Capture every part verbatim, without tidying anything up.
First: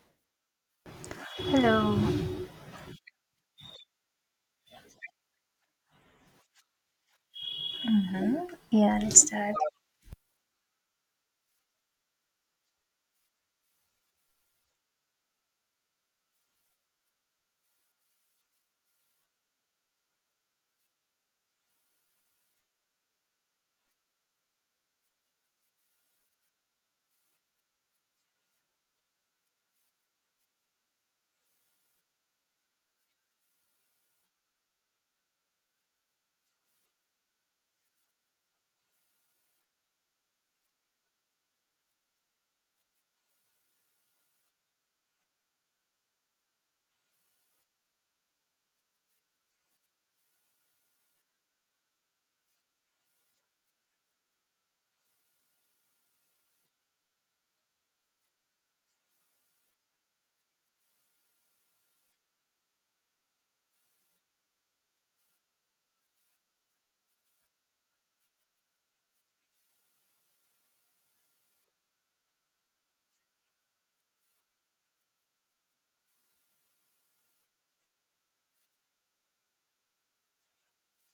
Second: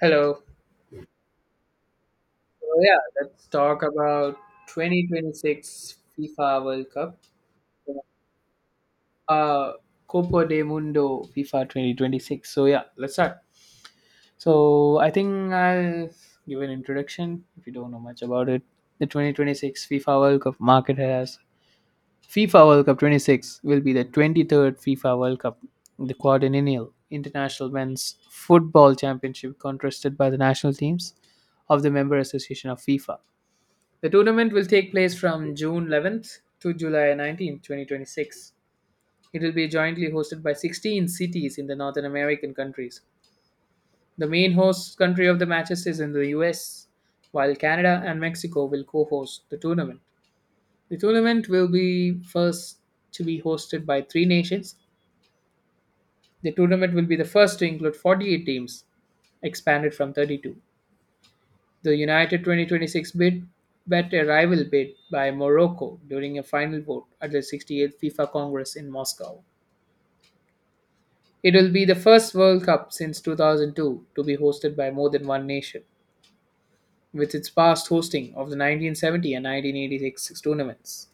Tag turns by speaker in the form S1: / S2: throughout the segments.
S1: Hello.
S2: Hello.
S1: So yeah, let's talk about twenty twenty-six FIFA World Cup.
S2: Hmm. Yeah, let's start.
S1: Uh, Copa de Mundo FIFA twenty twenty-six. So yeah, let's start. So I think I'll give an introduction if you don't know much about it. The twenty twenty-six FIFA World Cup market has FIFA World Cup twenty-six will be the twenty-third FIFA World Cup, the quadrennial international men's football championship contested by the national teams of the member association of FIFA. The tournament will take place from June eleventh to July nineteenth, twenty 2026. It will be jointly hosted by sixteen cities in the Northern American countries. The main host country of the matches is in the U S, while Canada and Mexico will co host the tournament. The tournament will be first to be hosted by three nations. The tournament will be the first to include forty-eight teams, expanded from thirty-two. The United twenty twenty-six bid bet a rival bid by Morocco during a final vote at the sixty-eighth FIFA Congress in Moscow. It will be the first World Cup since two thousand two to be hosted by more than one nation, with its past hosting of the nineteen seventy and nineteen eighty-six tournaments.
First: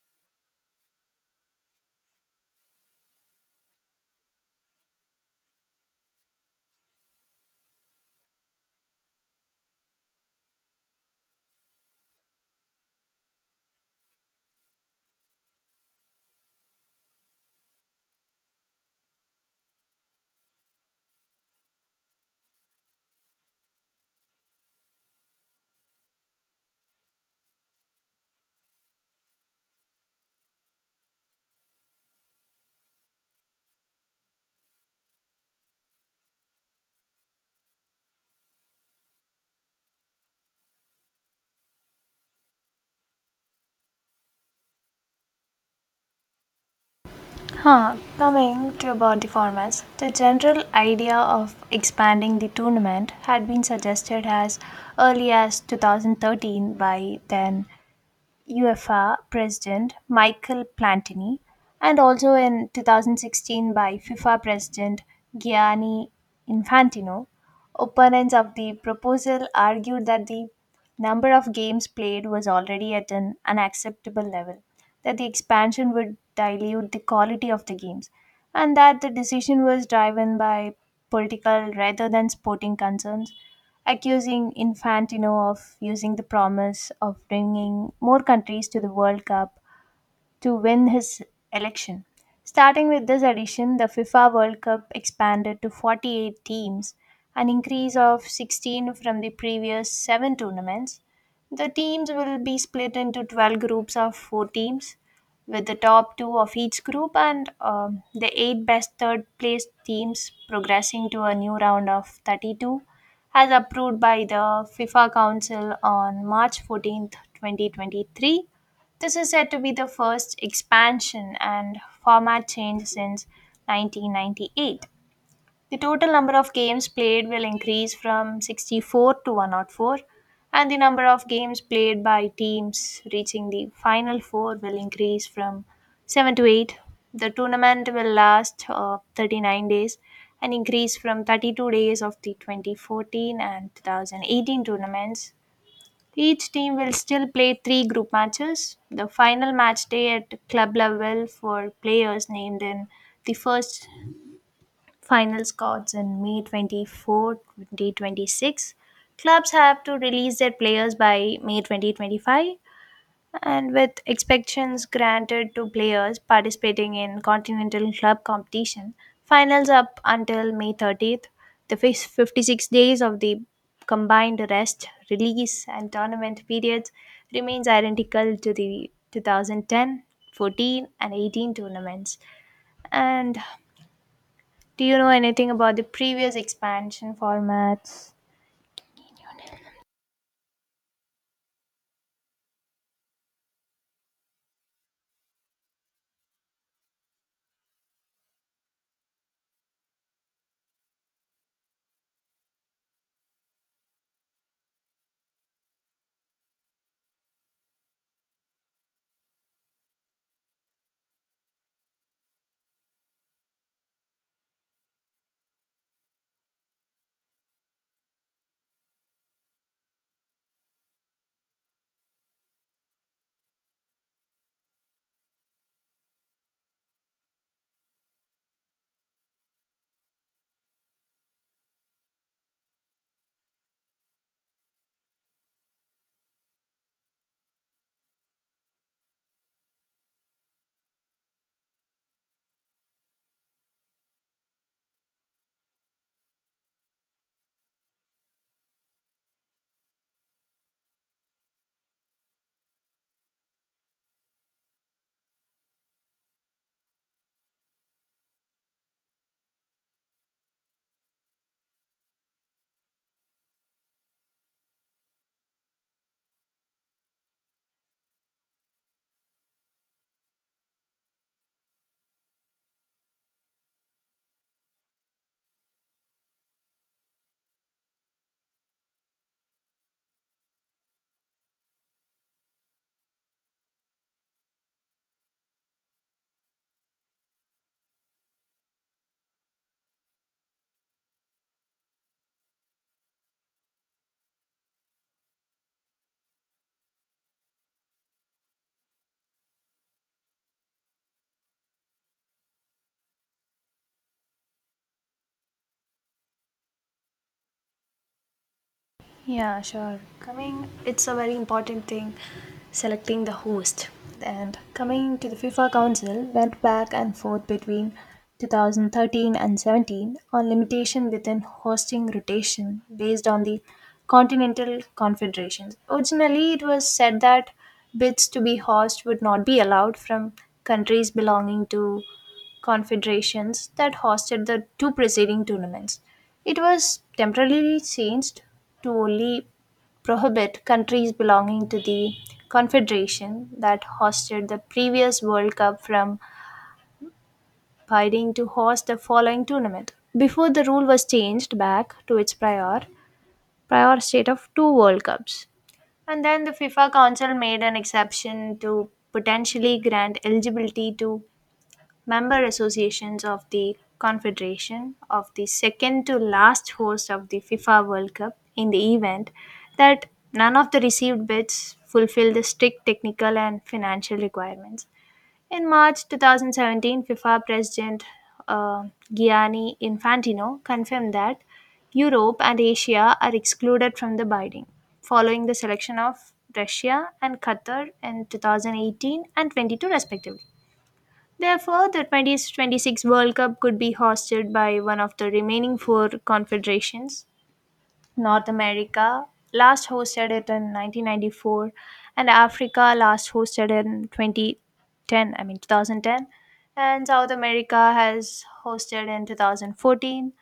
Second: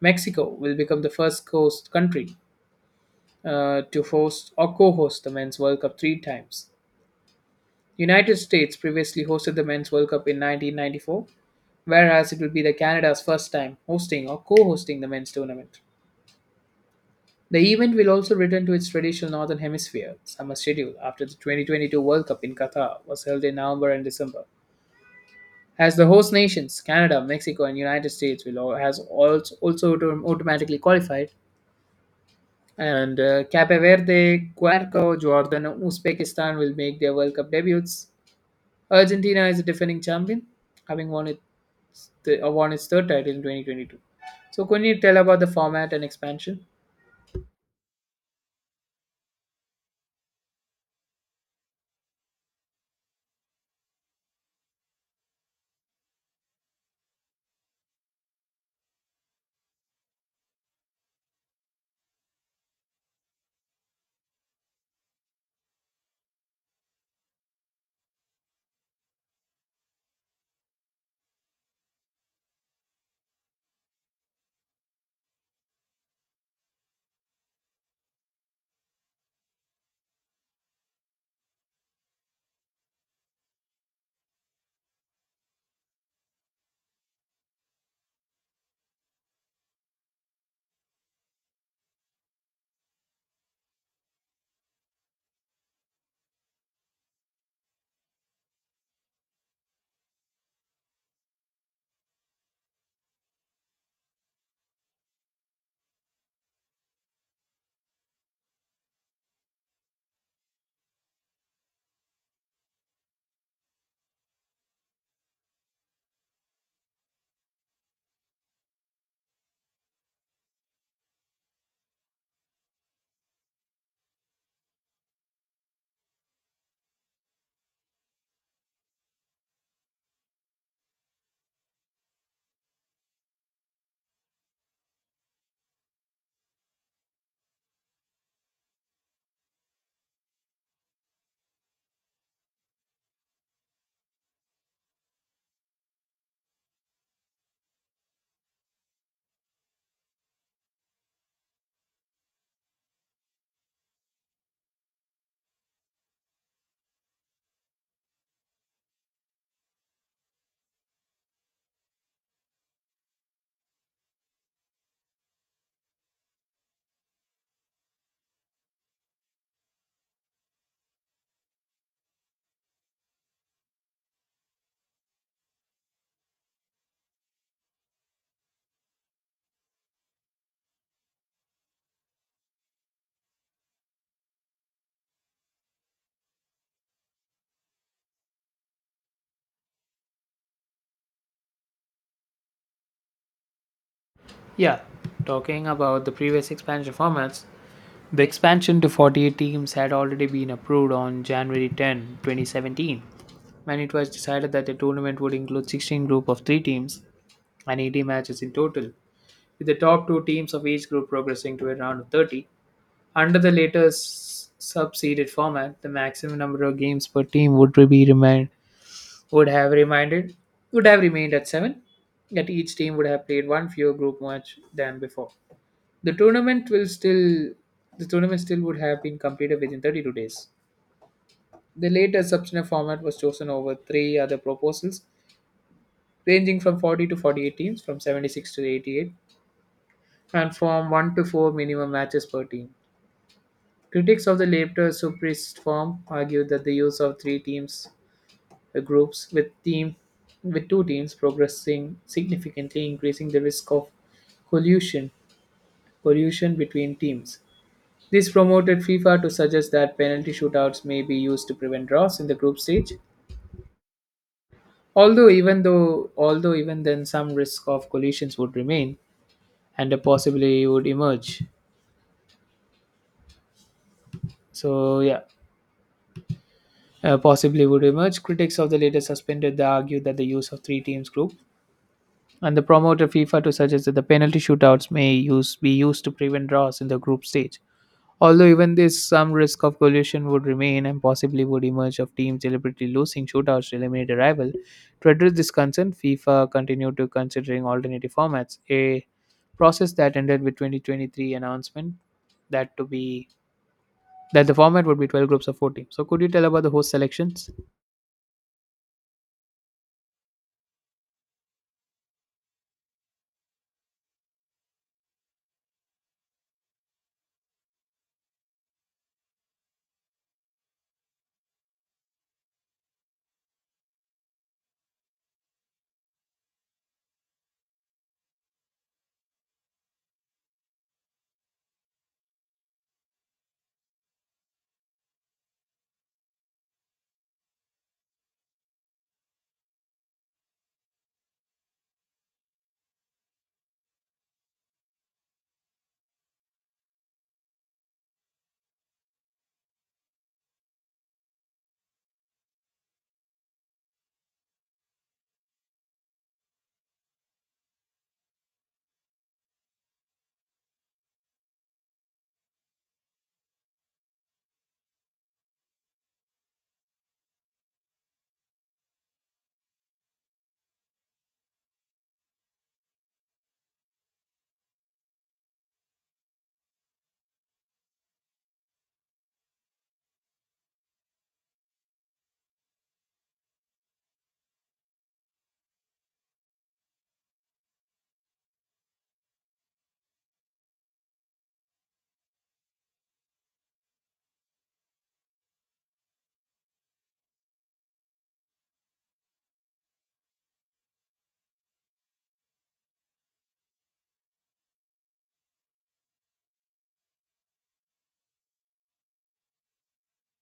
S1: Mexico will become the first host country uh, to host or co-host the Men's World Cup three times. United States previously hosted the Men's World Cup in nineteen ninety-four, whereas it will be the Canada's first time hosting or co-hosting the men's tournament. The event will also return to its traditional Northern Hemisphere summer schedule after the twenty twenty-two World Cup in Qatar was held in November and December. As the host nations, Canada, Mexico, and United States will all, has also, also autom- automatically qualified, and uh, Cape Verde, Guerco, Jordan, and Uzbekistan will make their World Cup debuts. Argentina is the defending champion, having won it the won its third title in twenty twenty-two. So, can you tell about the format and expansion?
S2: Huh. Coming to about the formats, the general idea of expanding the tournament had been suggested as early as two thousand thirteen by then UEFA President Michael Platini, and also in twenty sixteen by FIFA President Gianni Infantino. Opponents of the proposal argued that the number of games played was already at an unacceptable level, that the expansion would dilute the quality of the games, and that the decision was driven by political rather than sporting concerns, accusing Infantino of using the promise of bringing more countries to the World Cup to win his election. Starting with this edition, the FIFA World Cup expanded to forty-eight teams, an increase of sixteen from the previous seven tournaments. The teams will be split into twelve groups of four teams, with the top two of each group and um, the eight best third place teams progressing to a new round of thirty-two, as approved by the FIFA Council on March fourteenth, twenty twenty-three. This is said to be the first expansion and format change since nineteen ninety-eight. The total number of games played will increase from sixty-four to one hundred four, and the number of games played by teams reaching the final four will increase from seven to eight. The tournament will last uh, thirty-nine days, an increase from thirty-two days of the twenty fourteen and two thousand eighteen tournaments. Each team will still play three group matches. The final match day at club level for players named in the first final squads in May twenty-fourth twenty twenty-six. Clubs have to release their players by May twenty twenty-five, and with expectations granted to players participating in continental club competition finals up until may thirtieth. The fif- fifty-six days of the combined rest release and tournament periods remains identical to the two thousand ten, fourteen, and eighteen tournaments. And do you know anything about the previous expansion formats?
S1: Yeah, talking about the previous expansion formats, the expansion to forty-eight teams had already been approved on January tenth, twenty seventeen, when it was decided that the tournament would include sixteen group of three teams and eighty matches in total, with the top two teams of each group progressing to a round of thirty. Under the later s- sub-seeded format, the maximum number of games per team would be remain would have reminded would have remained at seven, yet each team would have played one fewer group match than before. the tournament will still the tournament still would have been completed within thirty-two days. The later substantive format was chosen over three other proposals, ranging from forty to forty-eight teams, from seventy-six to eighty-eight, and from one to four minimum matches per team. Critics of the later superist form argued that the use of three teams uh, groups with team with two teams progressing significantly increasing the risk of collusion collusion between teams. This promoted FIFA to suggest that penalty shootouts may be used to prevent draws in the group stage. Although even though although even then some risk of collisions would remain and a possibly would emerge. So yeah, uh, possibly would emerge. Critics of the later suspended the argue that the use of three teams group. And the promoter FIFA to suggest that the penalty shootouts may use be used to prevent draws in the group stage. Although even this some risk of collusion would remain and possibly would emerge of teams deliberately losing shootouts to eliminate a rival. To address this concern, FIFA continued to considering alternative formats, a process that ended with twenty twenty-three announcement that to be that the format would be twelve groups of four teams. So could you tell about the host selections,
S2: Yeah, sure. Coming, it's a very important thing selecting the host. And coming to the FIFA Council, went back and forth between twenty thirteen and seventeen on limitation within hosting rotation based on the continental confederations. Originally, it was said that bids to be host would not be allowed from countries belonging to confederations that hosted the two preceding tournaments. It was temporarily changed to only prohibit countries belonging to the confederation that hosted the previous World Cup from biding to host the following tournament. Before the rule was changed back to its prior prior state of two World Cups. And then the FIFA Council made an exception to potentially grant eligibility to member associations of the Confederation of the second to last host of the FIFA World Cup in the event that none of the received bids fulfilled the strict technical and financial requirements. In March two thousand seventeen, FIFA President uh, Gianni Infantino confirmed that Europe and Asia are excluded from the bidding, following the selection of Russia and Qatar in two thousand eighteen and twenty-two, respectively. Therefore, the twenty twenty-six World Cup could be hosted by one of the remaining four confederations. North America last hosted it in nineteen ninety-four, and Africa last hosted in two thousand ten, I mean two thousand ten, and South America has hosted in twenty fourteen,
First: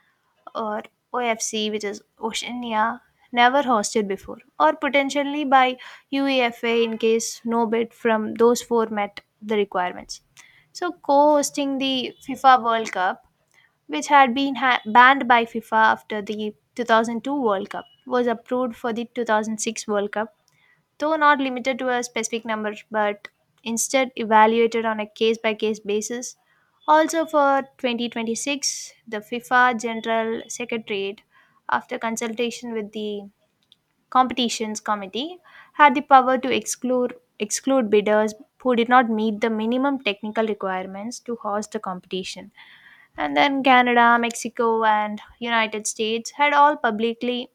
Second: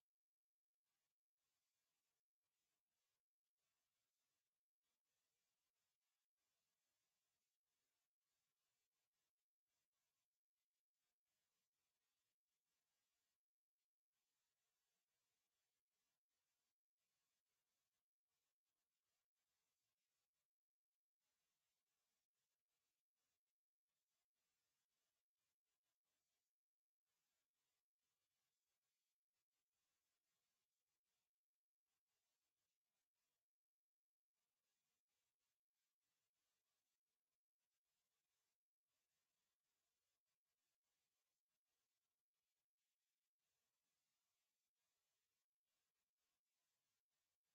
S2: or O F C, which is Oceania, never hosted before, or potentially by UEFA in case no bid from those four met the requirements. So, co hosting the FIFA World Cup, which had been ha- banned by FIFA after the two thousand two World Cup, was approved for the two thousand six World Cup, though not limited to a specific number, but instead evaluated on a case by case basis. Also, for twenty twenty-six, the FIFA General Secretariat, after consultation with the Competitions Committee, had the power to exclude, exclude bidders who did not meet the minimum technical requirements to host the competition. And then Canada, Mexico, and United States had all publicly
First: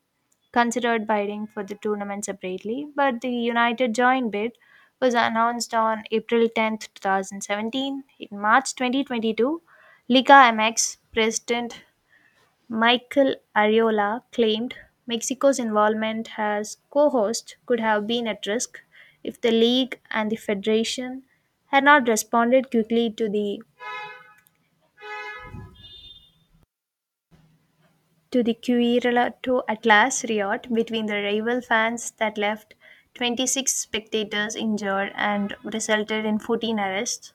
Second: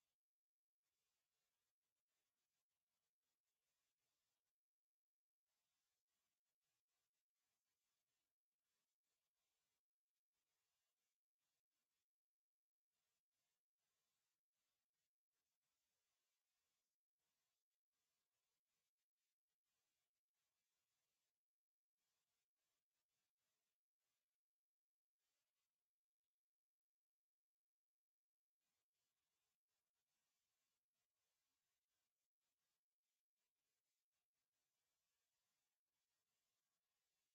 S2: considered bidding for the tournament separately, but the United joint bid was announced on April tenth, two two thousand seventeen. In March twenty twenty-two, Liga M X president Michael Ariola claimed Mexico's involvement as co host could have been at risk if the league and the federation had not responded quickly to the to the Quirrell to Atlas riot between the rival fans that left twenty-six spectators injured and resulted in fourteen arrests.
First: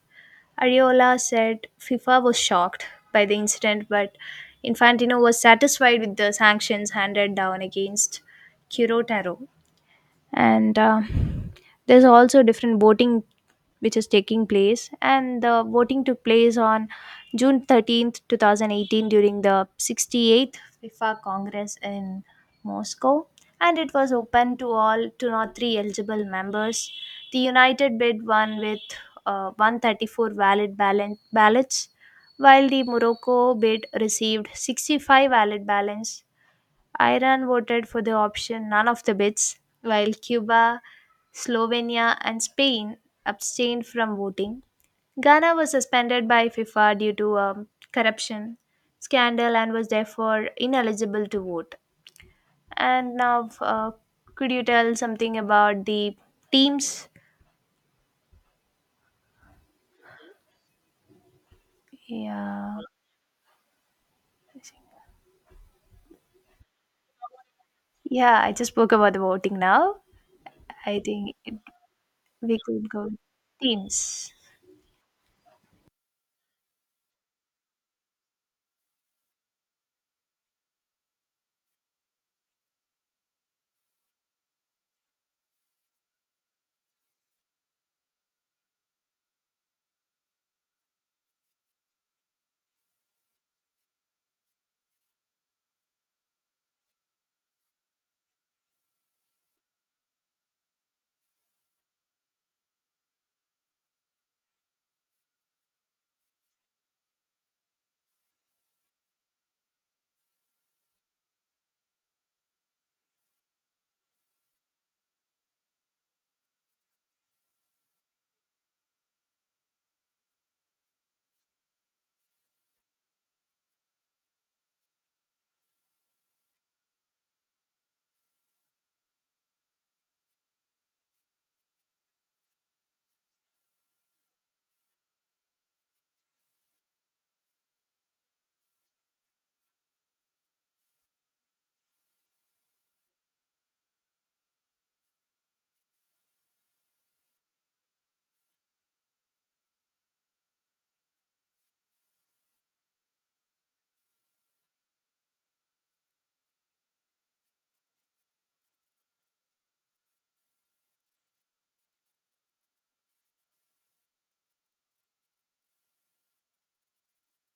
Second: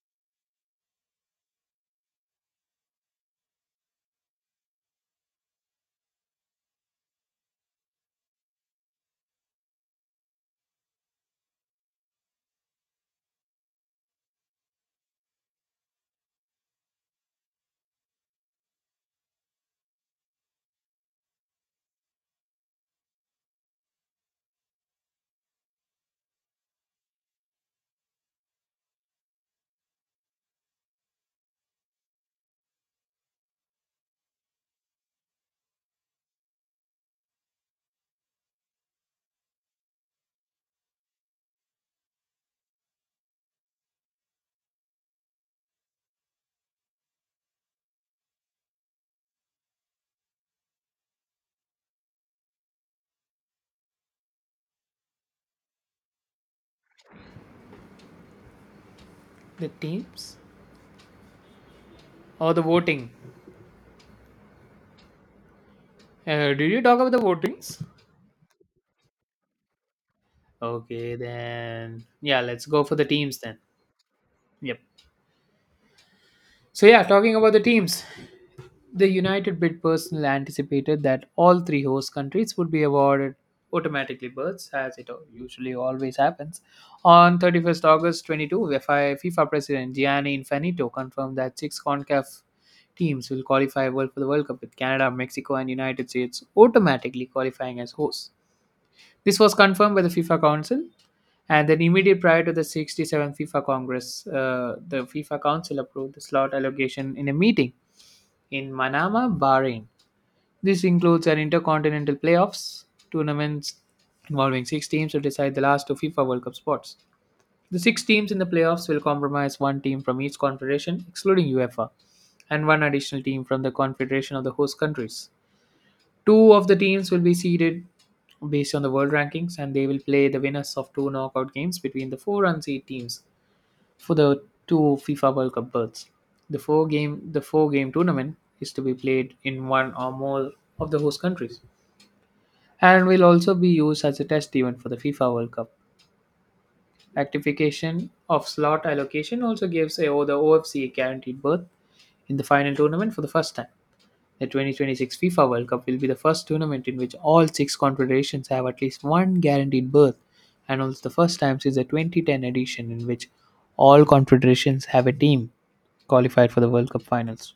S2: Ariola said FIFA was shocked by the incident, but Infantino was satisfied with the sanctions handed down against Quirotaro. And uh, there's also different voting which is taking place, and the voting took place on june thirteenth two thousand eighteen during the sixty-eighth fifa congress in moscow, and it was open to all two not three eligible members. The united bid won with uh, one hundred thirty-four valid ballan- ballots, while the morocco bid received sixty-five valid ballots. Iran voted for the option none of the bids, while Cuba, Slovenia, and Spain abstained from voting. Ghana was suspended by FIFA due to a corruption scandal and was therefore ineligible to vote. And now, uh, could you tell something about the teams?
S1: the teams or the
S2: Yeah,
S1: voting? Uh, did you talk about the votings?
S2: yeah. I just spoke about the voting now. I
S1: Okay,
S2: think it,
S1: then yeah,
S2: we
S1: let's go
S2: could
S1: for the
S2: go
S1: teams then.
S2: teams.
S1: Yep. So yeah, talking about the teams, the United bid personal anticipated that all three host countries would be awarded automatically berths, as it al- usually always happens. On thirty-first August twenty-two, FIFA FIFA President Gianni Infantino confirmed that six CONCACAF teams will qualify world for the World Cup with Canada, Mexico, and United States automatically qualifying as hosts. This was confirmed by the FIFA Council, and then immediately prior to the sixty-seventh FIFA Congress, uh, the FIFA Council approved the slot allocation in a meeting in Manama, Bahrain. This includes an intercontinental playoffs tournaments involving six teams to decide the last two FIFA World Cup spots. The six teams in the playoffs will comprise one team from each confederation, excluding UEFA, and one additional team from the confederation of the host countries. Two of the teams will be seeded based on the world rankings, and they will play the winners of two knockout games between the four unseeded teams for the two FIFA World Cup berths. The four game the four game tournament is to be played in one or more of the host countries, and will also be used as a test event for the FIFA World Cup. Rectification of slot allocation also gives AO the O F C a guaranteed berth in the final tournament for the first time. The twenty twenty-six FIFA World Cup will be the first tournament in which all six confederations have at least one guaranteed berth, and also the first time since the twenty ten edition in which all confederations have a team qualified for the World Cup finals.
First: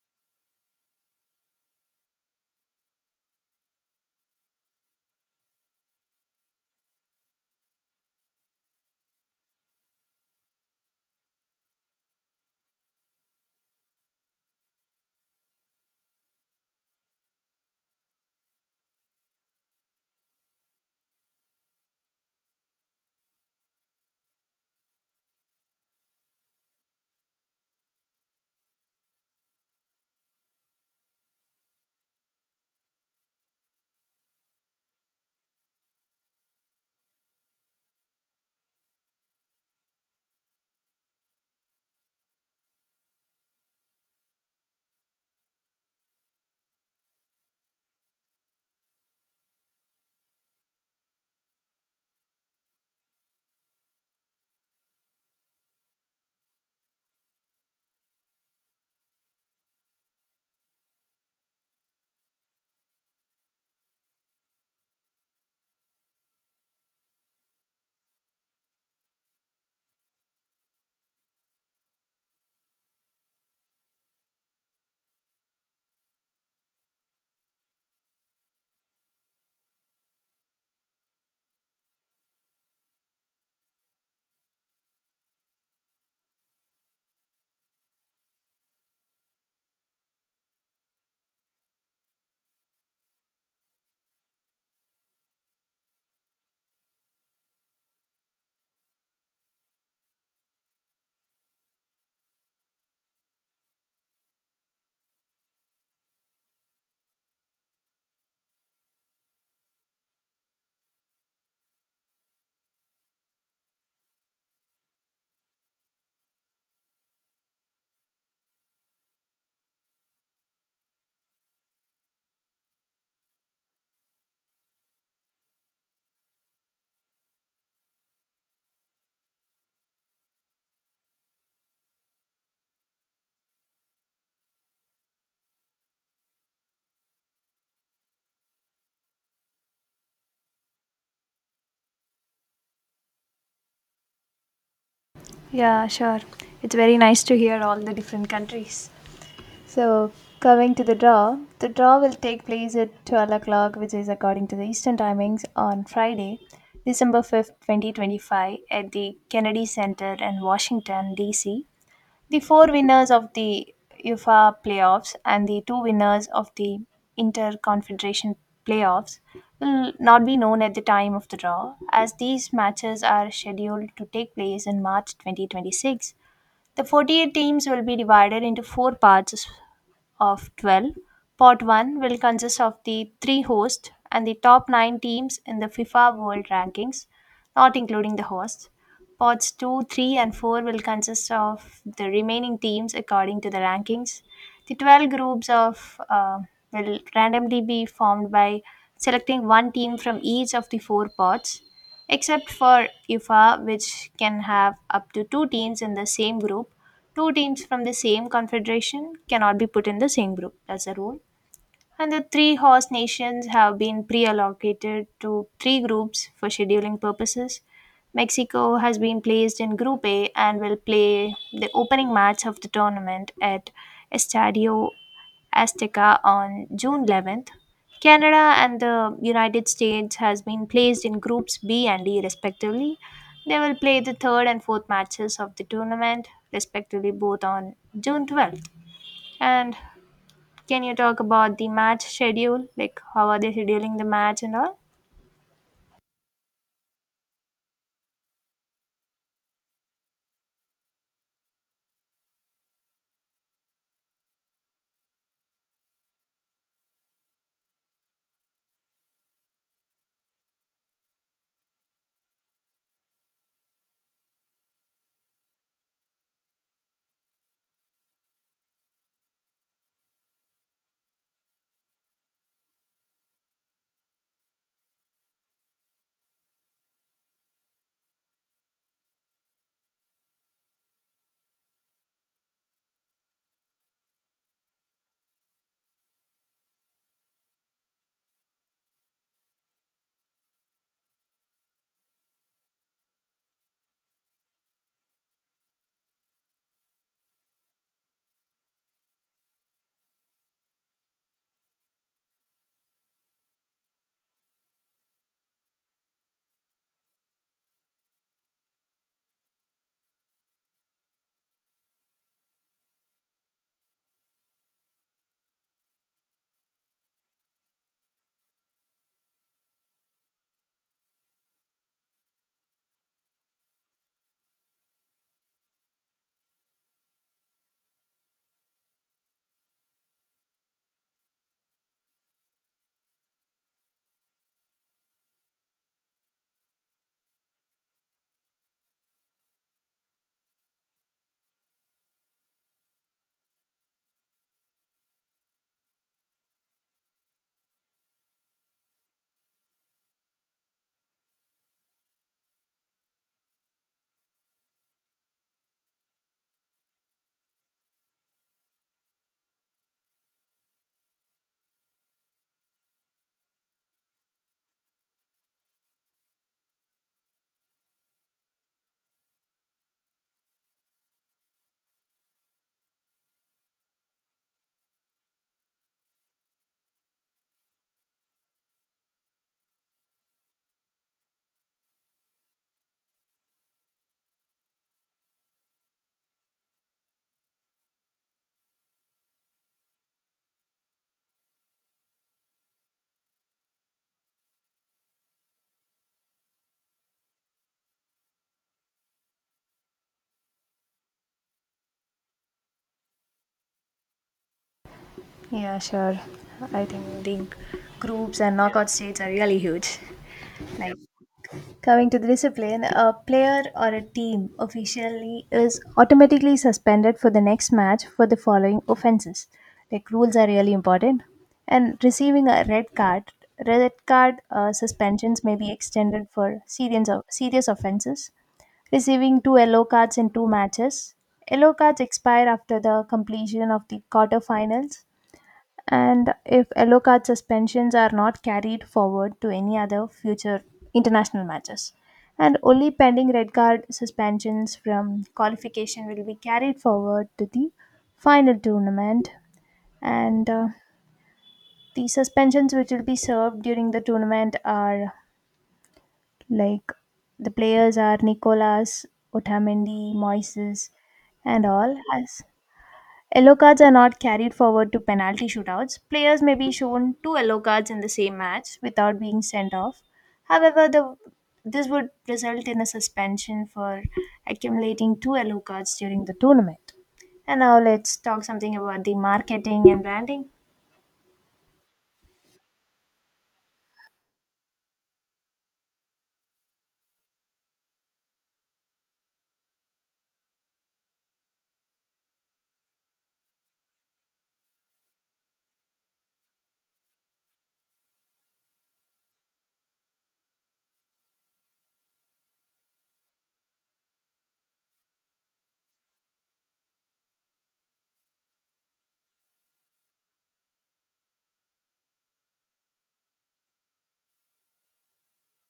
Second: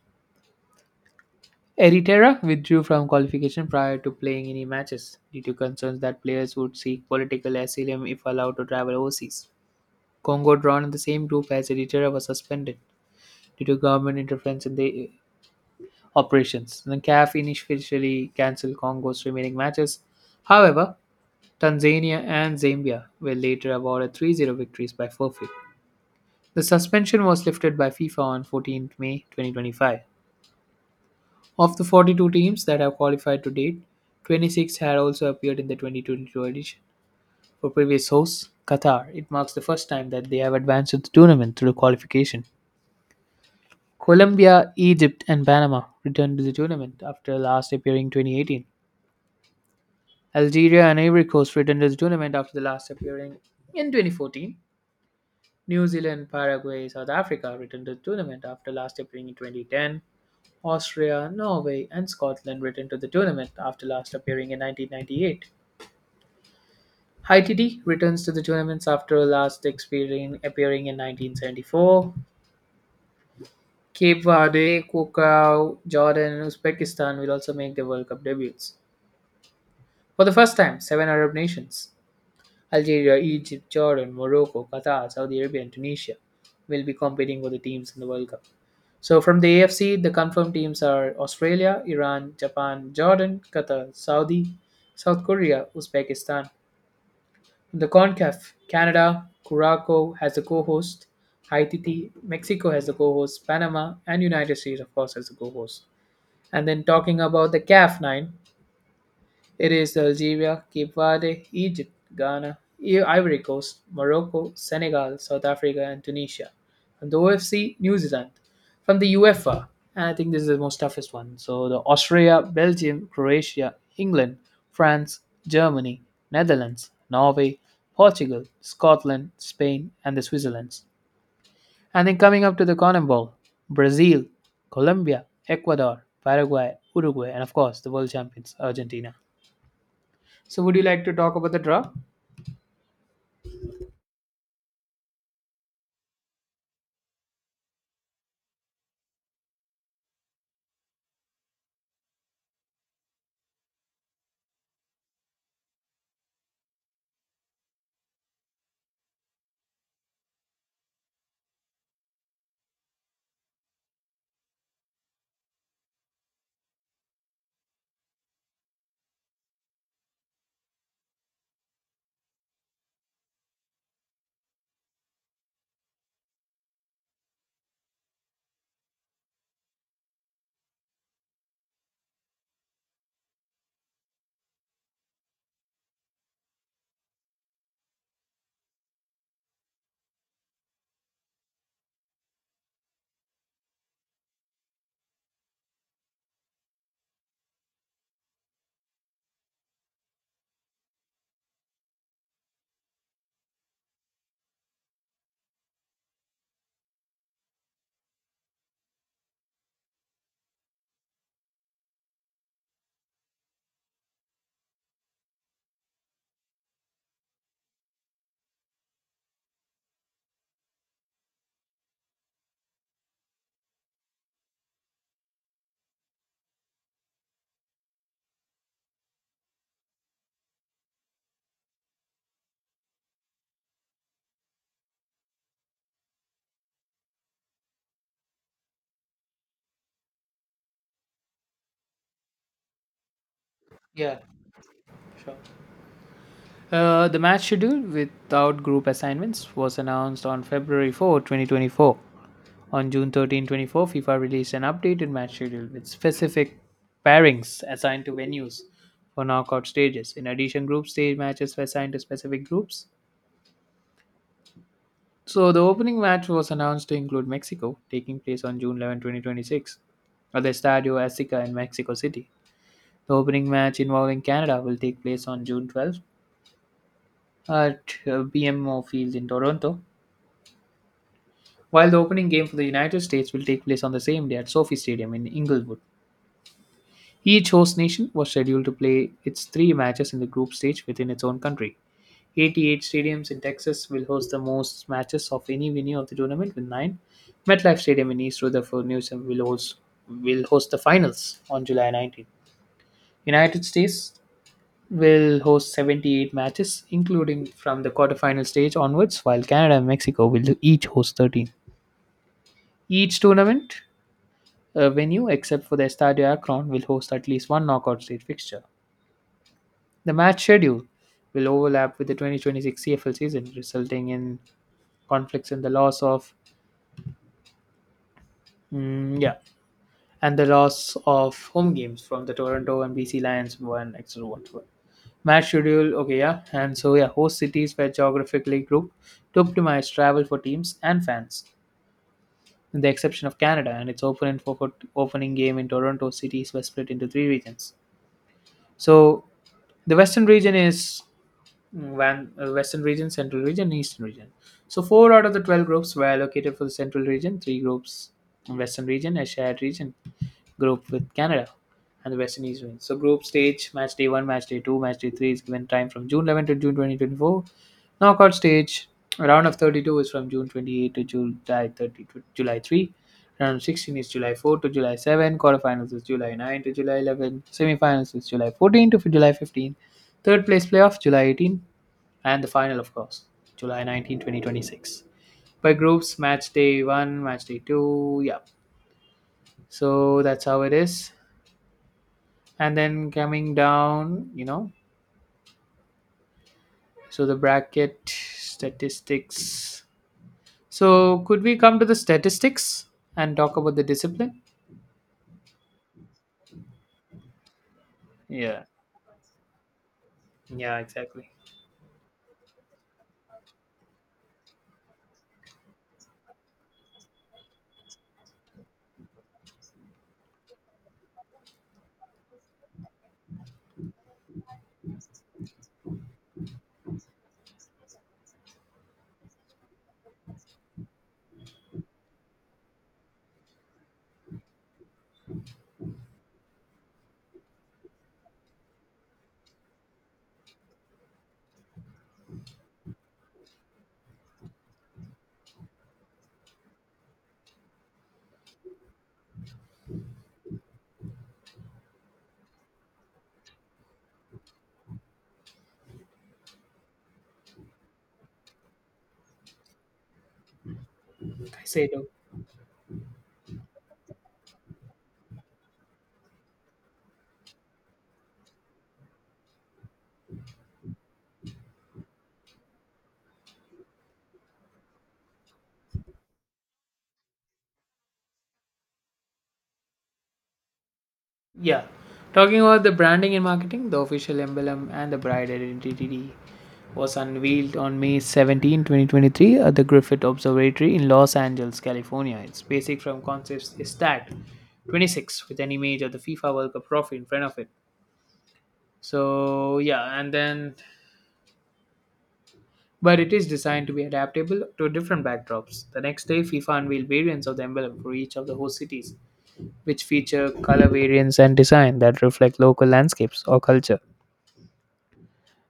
S1: Eritrea withdrew from qualification prior to playing any matches due to concerns that players would seek political asylum if allowed to travel overseas. Congo, drawn in the same group as Eritrea, was suspended due to government interference in the operations. The CAF initially cancelled Congo's remaining matches. However, Tanzania and Zambia were later awarded 3 0 victories by forfeit. The suspension was lifted by FIFA on fourteenth of May twenty twenty-five. Of the forty-two teams that have qualified to date, twenty-six had also appeared in the twenty twenty-two edition. For previous hosts, Qatar, it marks the first time that they have advanced to the tournament through qualification. Colombia, Egypt, and Panama returned to the tournament after last appearing twenty eighteen. Algeria and Ivory Coast returned to the tournament after the last appearing in twenty fourteen. New Zealand, Paraguay, South Africa returned to the tournament after last appearing in twenty ten. Austria, Norway, and Scotland returned to the tournament after last appearing in nineteen ninety-eight. Haiti returns to the tournaments after last experien- appearing in nineteen seventy-four. Cape Verde, Cocao, Jordan, and Uzbekistan will also make their World Cup debuts. For the first time, seven Arab nations: Algeria, Egypt, Jordan, Morocco, Qatar, Saudi Arabia, and Tunisia will be competing for the teams in the World Cup. So from the A F C, the confirmed teams are Australia, Iran, Japan, Jordan, Qatar, Saudi, South Korea, Uzbekistan. From the CONCACAF, Canada, Curacao has the co-host, Haiti, Mexico has the co-host, Panama, and United States, of course, has the co-host. And then talking about the CAF nine, it is Algeria, Cape Verde, Egypt, Ghana, I- Ivory Coast, Morocco, Senegal, South Africa, and Tunisia. From the O F C, New Zealand. From the UEFA, and I think this is the most toughest one. So the Austria, Belgium, Croatia, England, France, Germany, Netherlands, Norway, Portugal, Scotland, Spain, and the Switzerland. And then coming up to the CONMEBOL, Brazil, Colombia, Ecuador, Paraguay, Uruguay, and of course the world champions, Argentina. So, would you like to talk about the draw?
S2: Yeah, sure. It's very nice to hear all the different countries. So, coming to the draw, the draw will take place at twelve o'clock, which is according to the Eastern timings, on Friday, December fifth, twenty twenty-five, at the Kennedy Center in Washington, D C. The four winners of the UEFA playoffs and the two winners of the Interconfederation playoffs will not be known at the time of the draw, as these matches are scheduled to take place in March twenty twenty-six. The forty-eight teams will be divided into four parts of twelve. Part one will consist of the three hosts and the top nine teams in the FIFA World Rankings, not including the hosts. Pots two, three, and four will consist of the remaining teams according to the rankings. The twelve groups of uh, will randomly be formed by selecting one team from each of the four pots, except for FIFA, which can have up to two teams in the same group. Two teams from the same confederation cannot be put in the same group. That's a rule. And the three host nations have been pre allocated to three groups for scheduling purposes. Mexico has been placed in Group A and will play the opening match of the tournament at Estadio Azteca on June eleventh. Canada and the United States has been placed in groups B and D respectively. They will play the third and fourth matches of the tournament respectively, both on June twelfth. And can you talk about the match schedule? Like, how are they scheduling the
S1: Yeah,
S2: match and all?
S1: sure. Uh, the match schedule without group assignments was announced on February fourth, twenty twenty-four. On June thirteenth, twenty-four, FIFA released an updated match schedule with specific pairings assigned to venues for knockout stages. In addition, group stage matches were assigned to specific groups. So the opening match was announced to include Mexico, taking place on June eleventh, twenty twenty-six, at the Estadio Azteca in Mexico City. The opening match involving Canada will take place on June twelfth at uh, B M O Field in Toronto, while the opening game for the United States will take place on the same day at SoFi Stadium in Inglewood. Each host nation was scheduled to play its three matches in the group stage within its own country. eighty-eight stadiums in Texas will host the most matches of any venue of the tournament with nine. MetLife Stadium in East Rutherford, New Hampshire will host, will host the finals on July nineteenth. United States will host seventy-eight matches, including from the quarterfinal stage onwards, while Canada and Mexico will each host thirteen. Each tournament uh, venue, except for the Estadio Akron, will host at least one knockout stage fixture. The match schedule will overlap with the twenty twenty-six C F L season, resulting in conflicts and the loss of, mm, yeah, and the loss of home games from the Toronto and B C Lions, one et cetera. My schedule, okay, yeah. And so, yeah, host cities were geographically grouped to optimize travel for teams and fans, with the exception of Canada. And its opening for, for opening game in Toronto cities were split into three regions. So, the Western region is Van, uh, Western region, Central region, Eastern region. So, four out of the twelve groups were allocated for the Central region, three groups, in Western region, a shared region group with Canada and the West Indies win. So group stage, match day one, match day two, match day three is given time from June eleventh to June twenty twenty-four. Knockout stage, round of thirty-two is from June twenty-eighth to July thirtieth to July third. Round of sixteen is July fourth to July seventh. Quarterfinals is July ninth to July eleventh. Semifinals is July fourteenth to July fifteenth. Third place playoff July eighteenth, and the final, of course, July nineteenth twenty twenty-six. By groups, match day one, match day two, yeah. So that's how it is, and then coming down, you know so the bracket statistics. So could we come to the statistics and talk about the discipline?
S2: Yeah, sure. I think the groups and
S1: Yeah,
S2: knockout stages are really huge.
S1: yeah,
S2: Like,
S1: exactly.
S2: coming to the discipline, a player or a team officially is automatically suspended for the next match for the following offenses. Like, rules are really important, and receiving a red card, red card uh, suspensions may be extended for serious serious offenses, receiving two yellow cards in two matches. Yellow cards expire after the completion of the quarterfinals, and if yellow card suspensions are not carried forward to any other future international matches, and only pending red card suspensions from qualification will be carried forward to the final tournament, and uh, the suspensions which will be served during the tournament are like the players are Nicolas Otamendi, Moises,
S1: I
S2: and
S1: say
S2: all.
S1: no.
S2: As yellow cards are not carried forward to penalty shootouts, players may be shown two yellow cards in the same match without being sent off. However, the this would result in a suspension for accumulating two yellow cards during the tournament. And now let's talk something about the marketing and branding.
S1: Yeah, talking about the branding and marketing, the official emblem and the bride identity was unveiled on May seventeenth, twenty twenty-three at the Griffith Observatory in Los Angeles, California. Its basic from concepts is tagged twenty-six with an image of the FIFA World Cup trophy in front of it. So yeah, and then but it is designed to be adaptable to different backdrops. The next day, FIFA unveiled variants of the emblem for each of the host cities, which feature color variants and design that reflect local landscapes or culture.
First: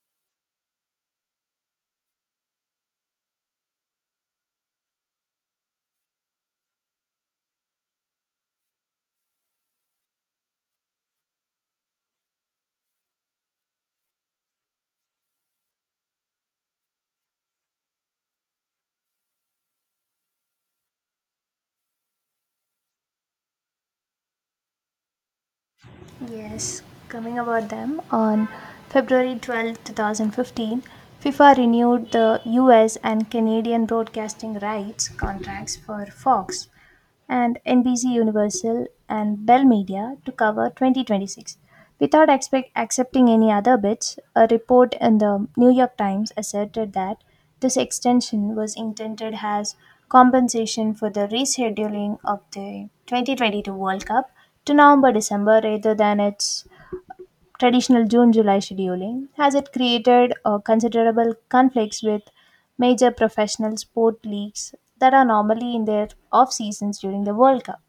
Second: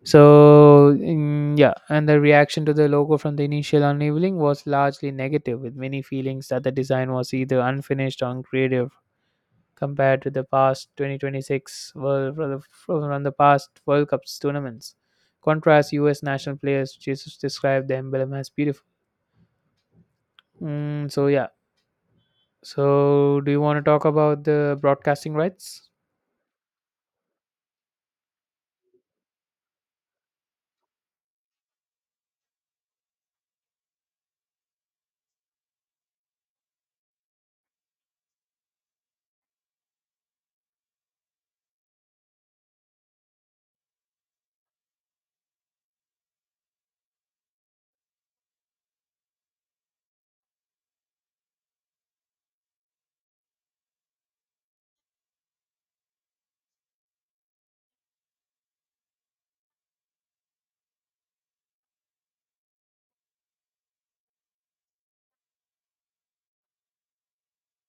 S1: So mm, yeah, and the reaction to the logo from the initial unveiling was largely negative, with many feelings that the design was either unfinished or uncreative compared to the past twenty twenty-six World from the from the past World Cups tournaments. Contrast U S national players, Jesus described the emblem as beautiful. Mm, so yeah. So do you want to talk about the broadcasting rights?
S2: Yes, coming about them, on February twelfth, twenty fifteen, FIFA renewed the U S and Canadian broadcasting rights contracts for Fox and N B C Universal and Bell Media to cover twenty twenty-six. Without expect, accepting any other bids, a report in the New York Times asserted that this extension was intended as compensation for the rescheduling of the twenty twenty-two World Cup to November-December rather than its traditional June-July scheduling, as it created uh, considerable conflicts with major professional sport leagues that are normally in their off seasons during the World Cup.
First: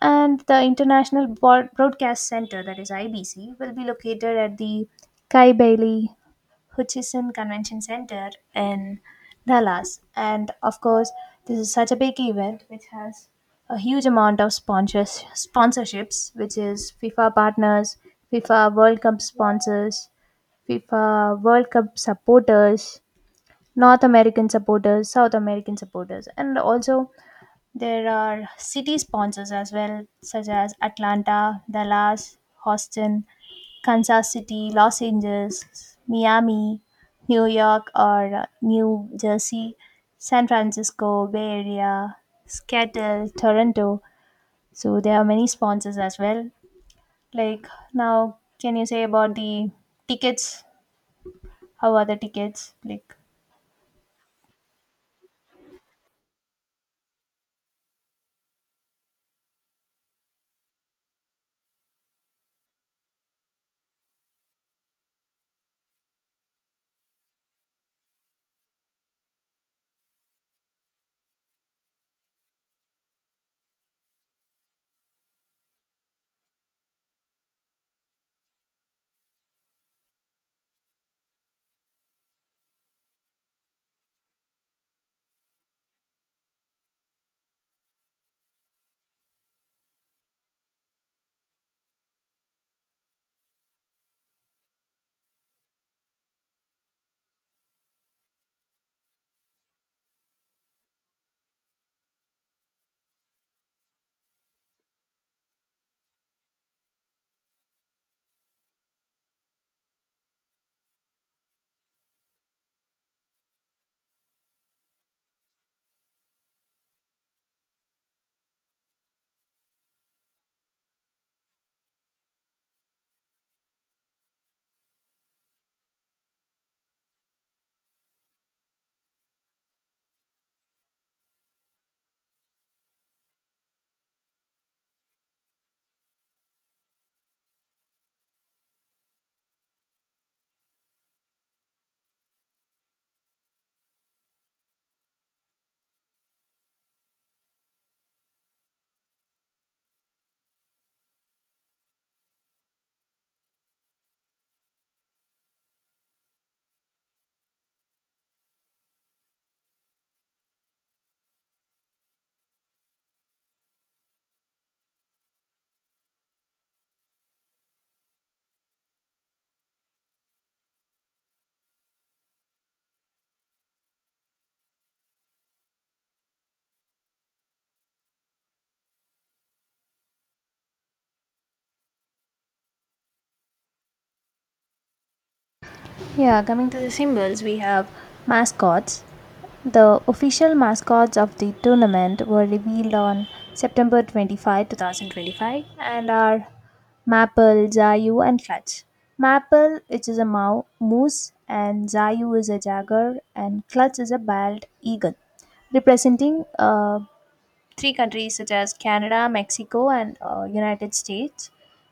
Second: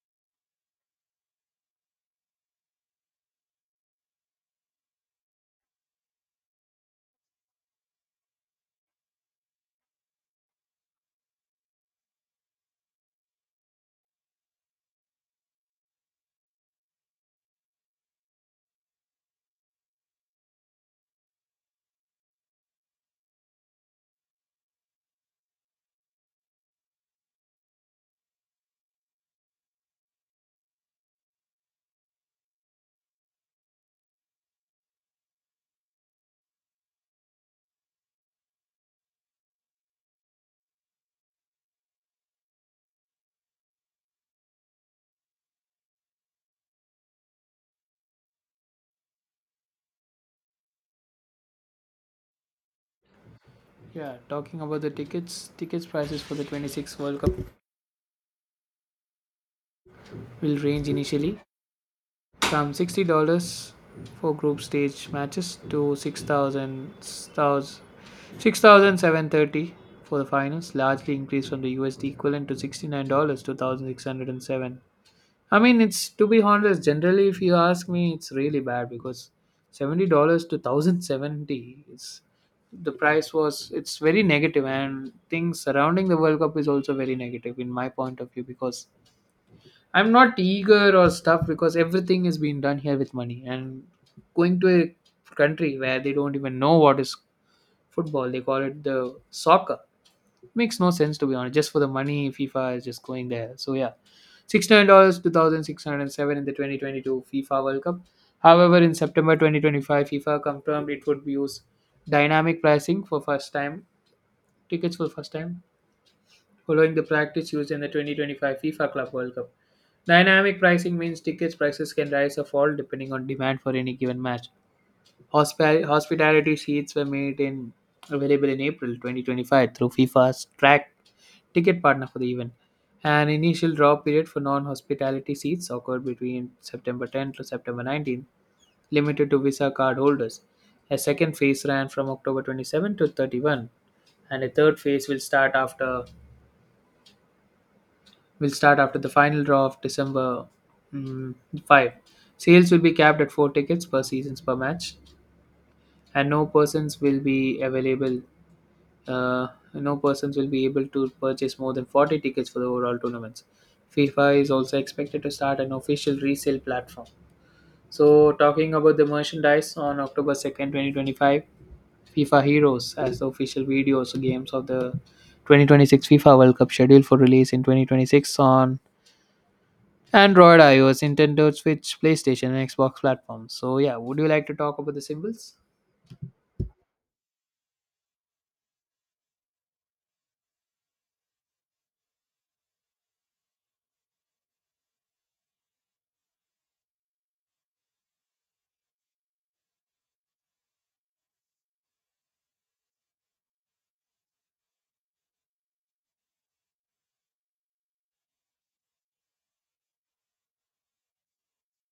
S2: And the International Broad- Broadcast Center, that is I B C, will be located at the Kai Bailey Hutchison Convention Center in Dallas. And of course, this is such a big event which has a huge amount of sponsors sponsorships, which is FIFA partners, FIFA World Cup sponsors, FIFA World Cup supporters, North American supporters, South American supporters, and also there are city sponsors as well, such as Atlanta, Dallas, Houston, Kansas City, Los Angeles, Miami, New York or uh, New Jersey, San Francisco, Bay Area, Seattle, Toronto. So there are many sponsors as well. Like, now, can you say about the tickets? How are the tickets? Like,
S1: Yeah, talking about the tickets, tickets prices for the twenty-six World Cup will range initially from sixty dollars for group stage matches to six thousand six thousand seven thirty for the finals, largely increased from the U S D equivalent to sixty-nine dollars two thousand six hundred seven. I mean, it's, to be honest, generally if you ask me, it's really bad because seventy dollars to one thousand seventy, it's, the price was, it's very negative, and things surrounding the world cup is also very negative in my point of view, because I'm not eager or stuff, because everything is being done here with money. And going to a country where they don't even know what is football, they call it the soccer. Makes no sense, to be honest. Just for the money, FIFA is just going there. So yeah, sixty nine dollars, two thousand six hundred and seven in the twenty twenty two FIFA World Cup. However, in September twenty twenty five, FIFA confirmed it would use dynamic pricing for first time tickets for first time following the practice used in the twenty twenty-five FIFA Club World Cup. Dynamic pricing means tickets prices can rise or fall depending on demand for any given match. Hospi- hospitality sheets were made in available in April twenty twenty-five through FIFA's track ticket partner for the event. An initial draw period for non-hospitality seats occurred between September tenth to September nineteenth, limited to Visa card holders. A second phase ran from October twenty-seventh to thirty-first, and a third phase will start after will start after the final draw of December mm, fifth. Sales will be capped at four tickets per seasons per match, and no persons will be available uh, no persons will be able to purchase more than forty tickets for the overall tournaments. FIFA is also expected to start an official resale platform. So, talking about the merchandise, on October second, twenty twenty-five, FIFA Heroes as the official videos games of the twenty twenty-six FIFA World Cup scheduled for release in twenty twenty-six on Android, iOS, Nintendo Switch, PlayStation, and Xbox platforms. So, yeah, would you like to talk about the symbols?
S2: yeah, coming to the symbols, we have mascots. The official mascots of the tournament were revealed on September twenty-fifth, two thousand 25, two thousand twenty-five, and are Maple, Zayu, and Clutch. Maple, which is a mou- moose, and Zayu is a jaguar, and Clutch is a bald eagle, representing uh, three countries such as Canada, Mexico, and uh, United States,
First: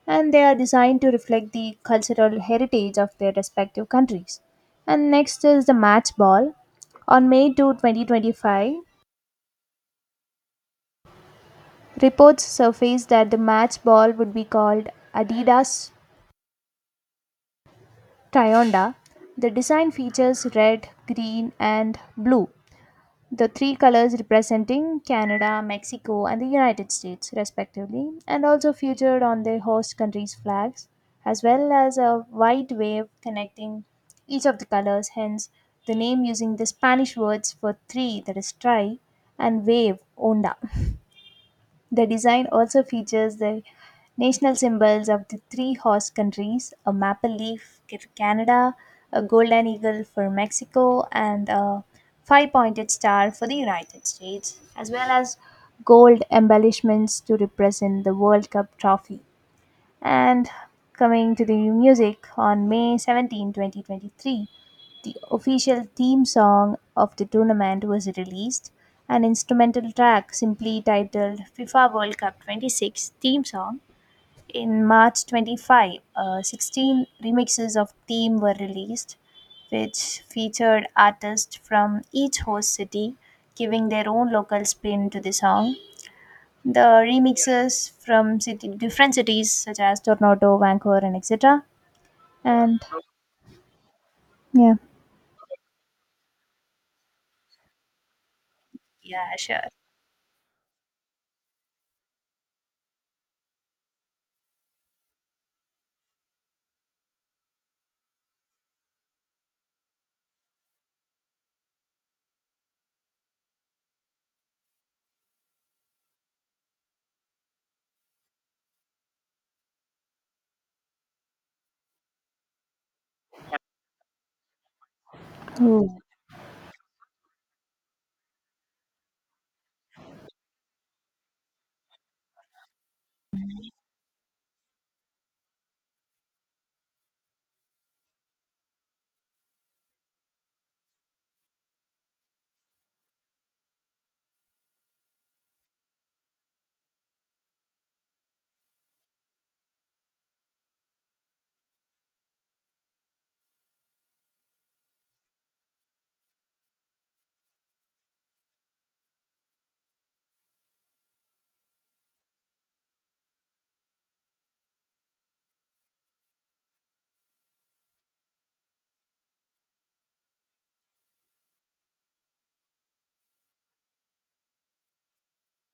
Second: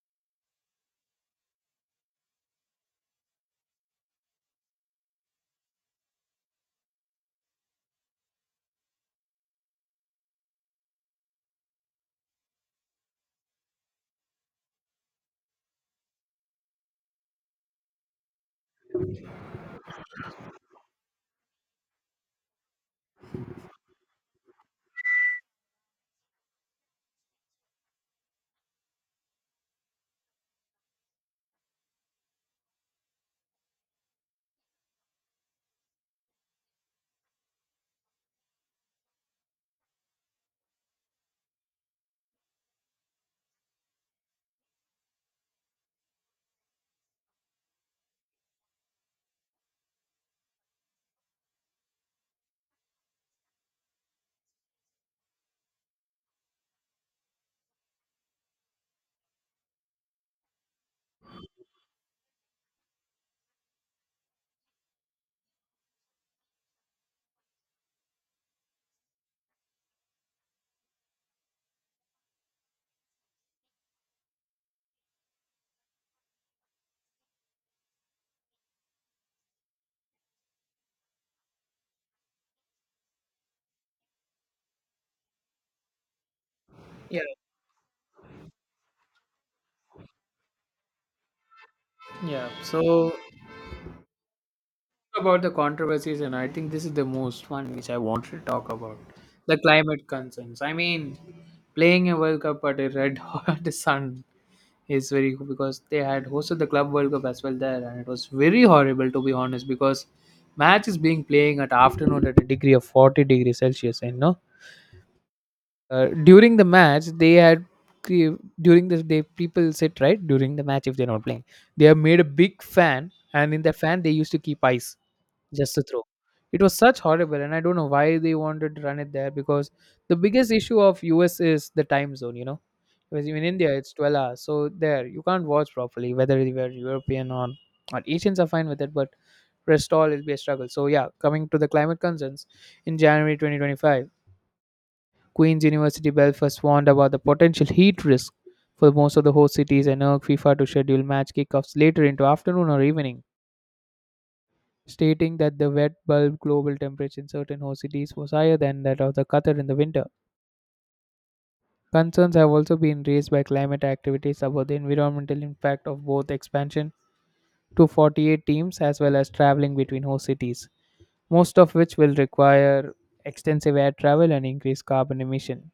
S2: and they are designed to reflect the cultural heritage of their respective countries. And next is the match ball. On May second, twenty twenty-five, reports surfaced that the match ball would be called Adidas Trionda. The design features red, green, and blue, the three colors representing Canada, Mexico, and the United States, respectively, and also featured on the host countries' flags, as well as a wide wave connecting each of the colors, hence the name using the Spanish words for three, that is tri, and wave, onda. The design also features the national symbols of the three host countries: a maple leaf for Canada, a golden eagle for Mexico, and a five pointed star for the United States, as well as gold embellishments to represent the World Cup trophy. And coming to the music, on May seventeenth, twenty twenty-three, the official theme song of the tournament was released, an instrumental track simply titled FIFA World Cup twenty-six Theme Song. In March 25, uh, sixteen remixes of theme were released, which featured artists from each host city giving their own local spin to the song, the
S1: Yeah.
S2: remixes from city, different cities such as Toronto, Vancouver, and et cetera.
S1: Yeah,
S2: And
S1: so
S2: yeah.
S1: about the controversies, and I think this is the most one which I wanted to talk about
S2: Yeah,
S1: the
S2: sure.
S1: climate concerns. I mean, playing a World Cup at a red hot sun is very good, because they had hosted the Club World Cup as well there, and it was very horrible, to be honest, because match is being playing at afternoon at a degree of forty degrees Celsius, and no. Uh, during the match, they had cre- during the day people sit right during the match if they're not playing. They have made a big fan, and in that fan they used to keep ice just to
S2: Ooh.
S1: throw. It was such horrible, and I don't know why they wanted to run it there, because the biggest issue of U S is the time zone. You know, because in India it's twelve hours, so there you can't watch properly. Whether you were European or or Asians are fine with it, but rest all will be a struggle. So yeah, coming to the climate concerns, in January twenty twenty-five Queen's University Belfast warned about the potential heat risk for most of the host cities and urged FIFA to schedule match kickoffs later into afternoon or evening, stating that the wet bulb global temperature in certain host cities was higher than that of the Qatar in the winter. Concerns have also been raised by climate activities about the environmental impact of both expansion to forty-eight teams as well as traveling between host cities, most of which will require extensive air travel and increased carbon emission.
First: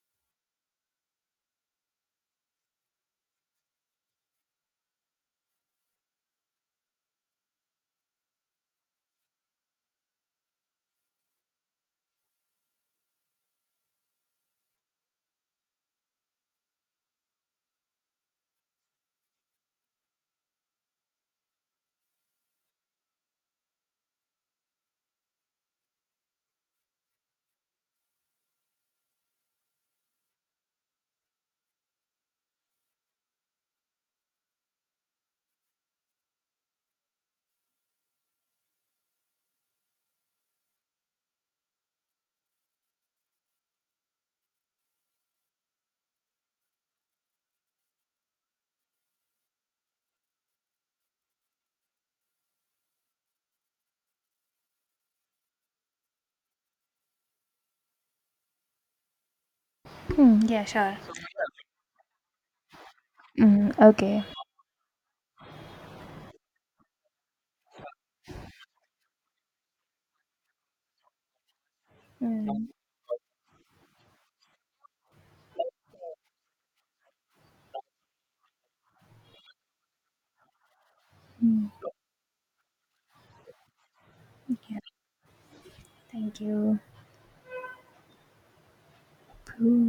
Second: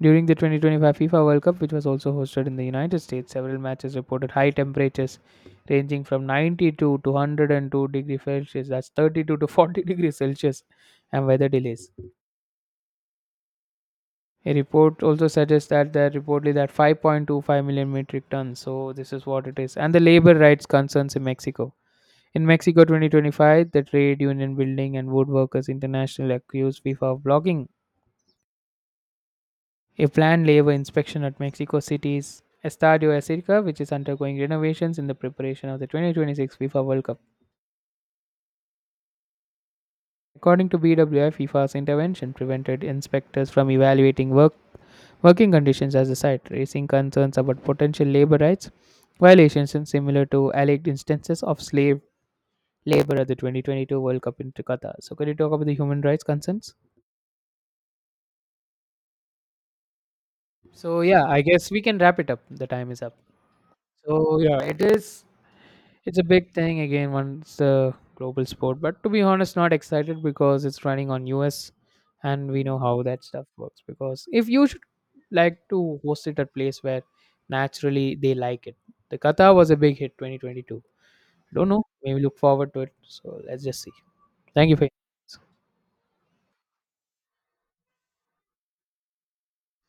S1: During the twenty twenty-five FIFA World Cup, which was also hosted in the United States, several matches reported high temperatures ranging from ninety-two to one hundred and two degrees Celsius, that's thirty-two to forty degrees Celsius, and weather delays. A report also suggests that there reportedly that five point two five million metric tons, so this is what it is. And the labor rights concerns in Mexico. In Mexico twenty twenty-five, the Trade Union Building and Woodworkers International accused FIFA of blocking a planned labor inspection at Mexico City's Estadio Azteca, which is undergoing renovations in the preparation of the twenty twenty-six FIFA World Cup. According to B W I, FIFA's intervention prevented inspectors from evaluating work, working conditions at the site, raising concerns about potential labor rights violations and similar to alleged instances of slave labor at the twenty twenty-two World Cup in Qatar. So, could you talk about the human rights concerns?
S2: Hmm, yeah, sure.
S1: So, yeah, I guess we can wrap it up. The time is up.
S2: Mm, okay.
S1: So, yeah, it is it's a big thing again once the global sport, but to be honest, not excited because it's running on U S, and we
S2: Mm,
S1: know how that stuff works. Because if you should like to host it at place where naturally they like it. The Qatar was a big hit twenty twenty-two.
S2: mm,
S1: Don't know, maybe look forward to it. So let's just see. Thank you
S2: yeah.
S1: for your
S2: Thank you. Ooh.